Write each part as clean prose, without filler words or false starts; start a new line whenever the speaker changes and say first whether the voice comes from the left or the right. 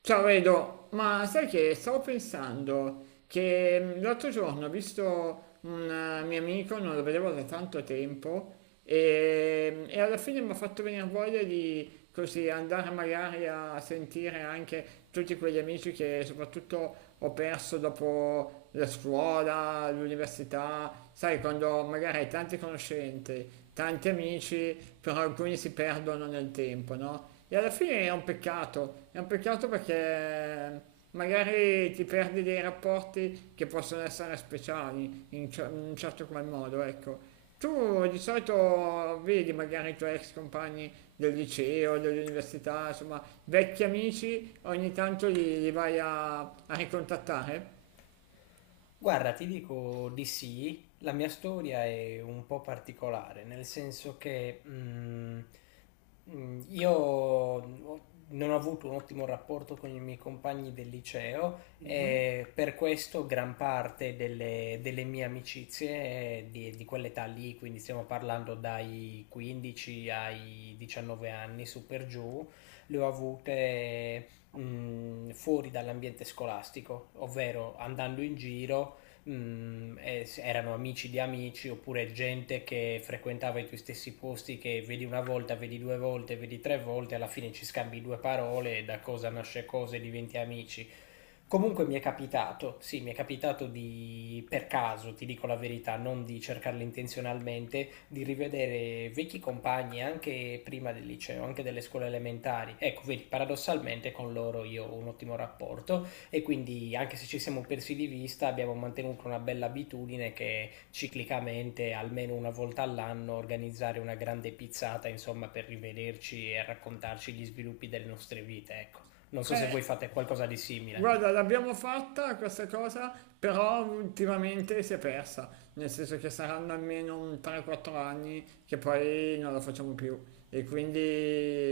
right: Ciao Edo, ma sai che stavo pensando che l'altro giorno ho visto un mio amico, non lo vedevo da tanto tempo, e alla fine mi ha fatto venire voglia di così andare magari a sentire anche tutti quegli amici che soprattutto ho perso dopo la scuola, l'università, sai, quando magari hai tante conoscenze, tanti amici, però alcuni si perdono nel tempo, no? E alla fine è un peccato perché eh, magari ti perdi dei rapporti che possono essere speciali in un certo qual modo, ecco. Tu di solito vedi magari i tuoi ex compagni del liceo, dell'università, insomma, vecchi amici, ogni tanto li vai a ricontattare?
left: Guarda, ti dico di sì, la mia storia è un po' particolare, nel senso che mm, io ho- non ho avuto un ottimo rapporto con i miei compagni del liceo
right: Mhm.
left: e per questo gran parte delle mie amicizie di quell'età lì, quindi stiamo parlando dai 15 ai 19 anni, su per giù, le ho avute... mm, fuori dall'ambiente scolastico, ovvero andando in giro erano amici di amici oppure gente che frequentava i tuoi stessi posti che vedi una volta, vedi due volte, vedi tre volte, alla fine ci scambi due parole e da cosa nasce cosa e diventi amici. Comunque mi è capitato, sì, mi è capitato di, per caso, ti dico la verità, non di cercarlo intenzionalmente, di rivedere vecchi compagni anche prima del liceo, anche delle scuole elementari. Ecco, vedi, paradossalmente con loro io ho un ottimo rapporto e quindi anche se ci siamo persi di vista abbiamo mantenuto una bella abitudine che ciclicamente, almeno una volta all'anno, organizzare una grande pizzata, insomma, per rivederci e raccontarci gli sviluppi delle nostre vite, ecco. Non so se
right: Eh,
left: voi fate qualcosa di
right: guarda,
left: simile.
right: l'abbiamo fatta questa cosa, però ultimamente si è persa, nel senso che saranno almeno un 3-4 anni che poi non la facciamo più e quindi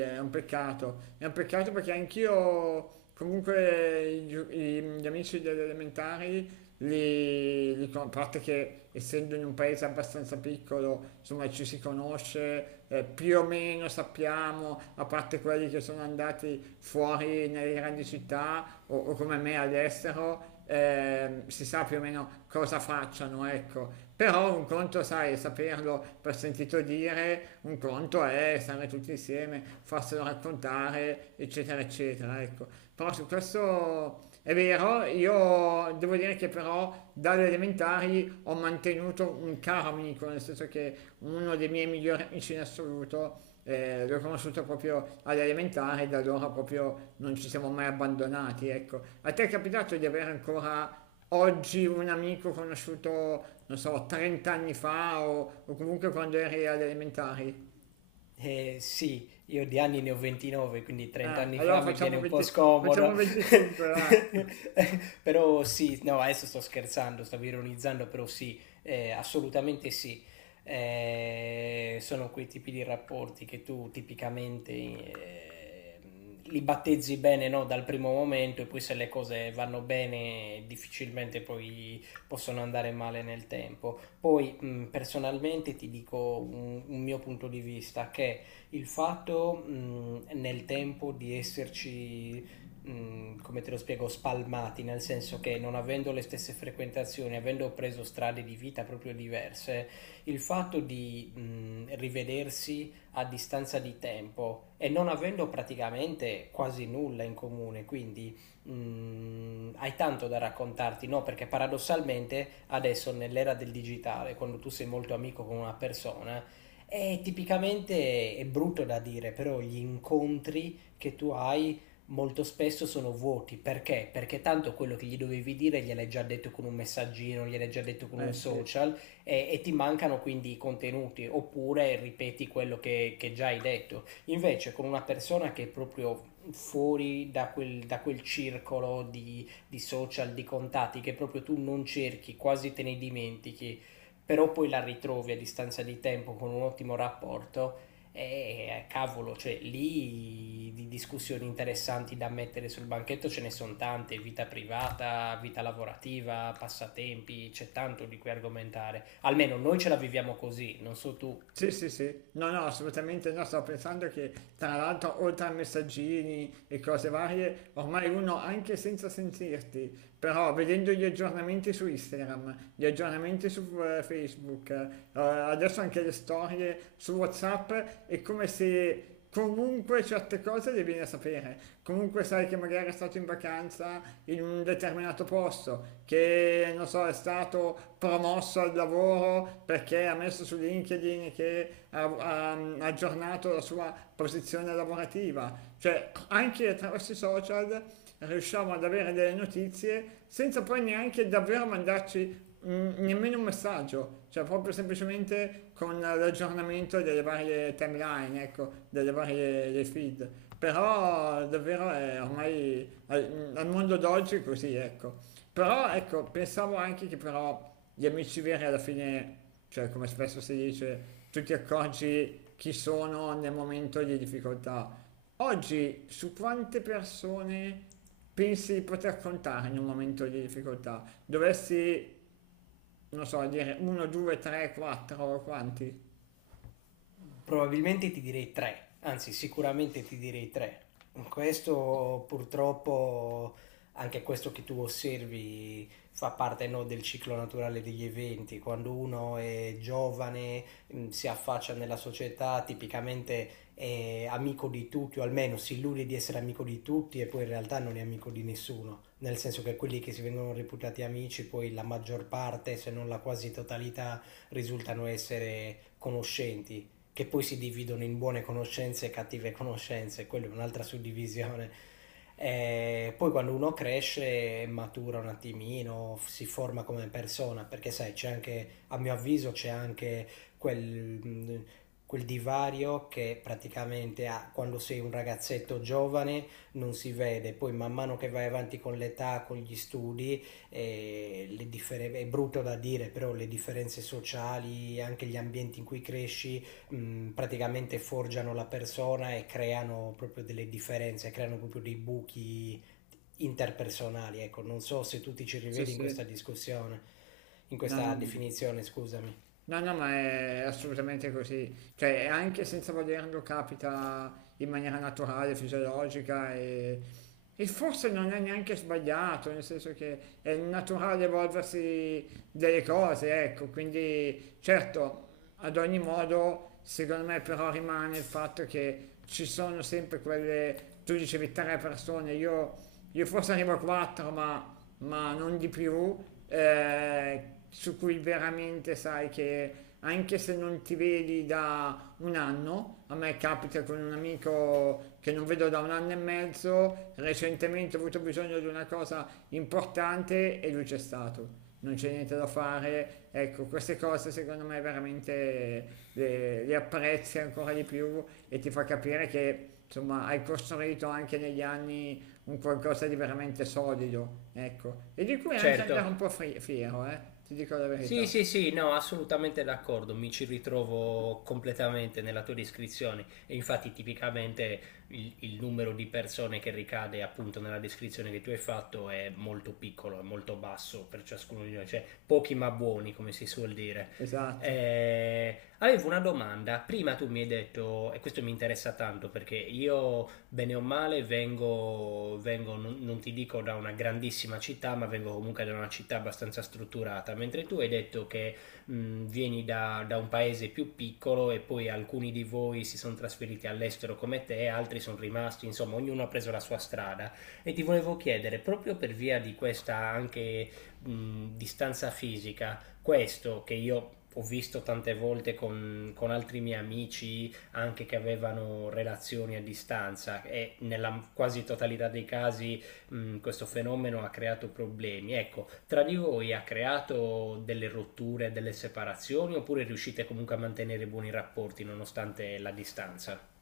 right: è un peccato. È un peccato perché anch'io, comunque, gli amici delle elementari li a parte che essendo in un paese abbastanza piccolo, insomma ci si conosce, più o meno sappiamo, a parte quelli che sono andati fuori nelle grandi città o come me all'estero, si sa più o meno cosa facciano, ecco. Però un conto, sai, saperlo per sentito dire, un conto è stare tutti insieme, farselo raccontare, eccetera, eccetera, ecco. Però su questo è vero, io devo dire che però dalle elementari ho mantenuto un caro amico, nel senso che uno dei miei migliori amici in assoluto l'ho conosciuto proprio alle elementari e da allora proprio non ci siamo mai abbandonati, ecco. A te è capitato di avere ancora oggi un amico conosciuto, non so, 30 anni fa o comunque quando eri alle elementari?
left: Eh sì, io di anni ne ho 29, quindi 30
right: Ah,
left: anni
right: allora
left: fa mi viene
right: facciamo
left: un po'
right: 20 facciamo
left: scomodo.
right: 25, va.
left: Però sì, no, adesso sto scherzando, stavo ironizzando, però sì, assolutamente sì. Sono quei tipi di rapporti che tu tipicamente li battezzi bene, no, dal primo momento e poi se le cose vanno bene difficilmente poi possono andare male nel tempo. Poi personalmente ti dico un mio punto di vista, che il fatto nel tempo di esserci, come te lo spiego, spalmati, nel senso che non avendo le stesse frequentazioni, avendo preso strade di vita proprio diverse, il fatto di rivedersi a distanza di tempo e non avendo praticamente quasi nulla in comune, quindi hai tanto da raccontarti, no? Perché paradossalmente adesso nell'era del digitale, quando tu sei molto amico con una persona, è brutto da dire, però gli incontri che tu hai molto spesso sono vuoti. Perché? Perché tanto quello che gli dovevi dire gliel'hai già detto con un messaggino, gliel'hai già detto con un
right: Eh sì.
left: social e ti mancano quindi i contenuti oppure ripeti quello che già hai detto. Invece con una persona che è proprio fuori da da quel circolo di social, di contatti che proprio tu non cerchi, quasi te ne dimentichi, però poi la ritrovi a distanza di tempo con un ottimo rapporto. E cavolo, cioè lì di discussioni interessanti da mettere sul banchetto ce ne sono tante, vita privata, vita lavorativa, passatempi, c'è tanto di cui argomentare. Almeno noi ce la viviamo così, non so tu.
right: Sì, sì, sì, no, no, assolutamente no, stavo pensando che tra l'altro oltre a messaggini e cose varie, ormai uno anche senza sentirti, però vedendo gli aggiornamenti su Instagram, gli aggiornamenti su Facebook, adesso anche le storie su WhatsApp, è come se che comunque certe cose le vieni a sapere, comunque sai che magari è stato in vacanza in un determinato posto, che non so, è stato promosso al lavoro perché ha messo su LinkedIn che ha aggiornato la sua posizione lavorativa, cioè anche attraverso i social riusciamo ad avere delle notizie senza poi neanche davvero mandarci nemmeno un messaggio, cioè proprio semplicemente con l'aggiornamento delle varie timeline, ecco, delle varie dei feed. Però davvero è ormai al mondo d'oggi è così, ecco. Però ecco, pensavo anche che però gli amici veri alla fine, cioè come spesso si dice, tu ti accorgi chi sono nel momento di difficoltà. Oggi su quante persone pensi di poter contare in un momento di difficoltà? Dovessi non so, dire 1, 2, 3, 4 o quanti?
left: Probabilmente ti direi tre, anzi sicuramente ti direi tre. Questo purtroppo, anche questo che tu osservi, fa parte no, del ciclo naturale degli eventi. Quando uno è giovane, si affaccia nella società, tipicamente è amico di tutti, o almeno si illude di essere amico di tutti e poi in realtà non è amico di nessuno. Nel senso che quelli che si vengono reputati amici, poi la maggior parte, se non la quasi totalità, risultano essere conoscenti che poi si dividono in buone conoscenze e cattive conoscenze, quella è un'altra suddivisione. E poi quando uno cresce matura un attimino, si forma come persona, perché sai, c'è anche, a mio avviso, c'è anche quel, quel divario che praticamente ha- quando sei un ragazzetto giovane non si vede, poi man mano che vai avanti con l'età, con gli studi, le differ- è brutto da dire, però le differenze sociali, anche gli ambienti in cui cresci, praticamente forgiano la persona e creano proprio delle differenze, creano proprio dei buchi interpersonali. Ecco, non so se tu ti ci
right: Sì,
left: rivedi in
right: sì,
left: questa discussione, in
right: no, no,
left: questa
right: no.
left: definizione, scusami.
right: No, no, ma è assolutamente così. Cioè, anche senza volerlo capita in maniera naturale, fisiologica e forse non è neanche sbagliato, nel senso che è naturale evolversi delle cose, ecco. Quindi, certo, ad ogni modo, secondo me però rimane il fatto che ci sono sempre quelle, tu dicevi 3 persone, io forse arrivo a 4, ma non di più, eh, su cui veramente sai che anche se non ti vedi da un anno, a me capita con un amico che non vedo da un anno e mezzo, recentemente ho avuto bisogno di una cosa importante e lui c'è stato non c'è niente da fare. Ecco, queste cose secondo me veramente le apprezzi ancora di più e ti fa capire che insomma hai costruito anche negli anni un qualcosa di veramente solido, ecco, e di cui anche
left: Certo.
right: andare un po' fiero, ti dico la verità.
left: Sì,
right: Sì.
left: sì, sì, no, assolutamente d'accordo, mi ci ritrovo completamente nella tua descrizione e infatti tipicamente il numero di persone che ricade appunto nella descrizione che tu hai fatto è molto piccolo, è molto basso per ciascuno di noi, cioè pochi ma buoni come si suol dire.
right: Esatto.
left: Avevo una domanda, prima tu mi hai detto, e questo mi interessa tanto perché io bene o male, vengo non ti dico da una grandissima città, ma vengo comunque da una città abbastanza strutturata, mentre tu hai detto che vieni da un paese più piccolo e poi alcuni di voi si sono trasferiti all'estero come te, altri sono rimasti, insomma, ognuno ha preso la sua strada. E ti volevo chiedere, proprio per via di questa anche distanza fisica, questo che io ho visto tante volte con altri miei amici anche che avevano relazioni a distanza e nella quasi totalità dei casi questo fenomeno ha creato problemi. Ecco, tra di voi ha creato delle rotture, delle separazioni oppure riuscite comunque a mantenere buoni rapporti nonostante la distanza?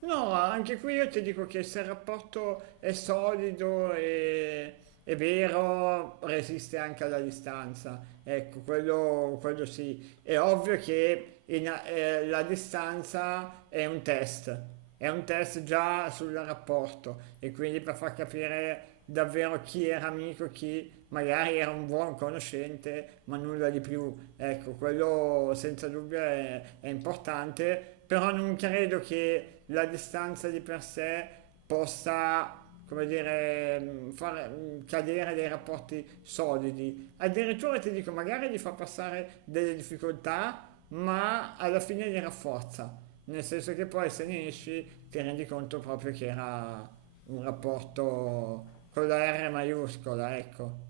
right: No, anche qui io ti dico che se il rapporto è solido è vero, resiste anche alla distanza. Ecco, quello sì. È ovvio che la distanza è un test già sul rapporto e quindi per far capire davvero chi era amico, chi magari era un buon conoscente, ma nulla di più. Ecco, quello senza dubbio è importante però non credo che la distanza di per sé possa, come dire, far cadere dei rapporti solidi. Addirittura ti dico, magari gli fa passare delle difficoltà, ma alla fine li rafforza. Nel senso che poi se ne esci ti rendi conto proprio che era un rapporto con la R maiuscola, ecco.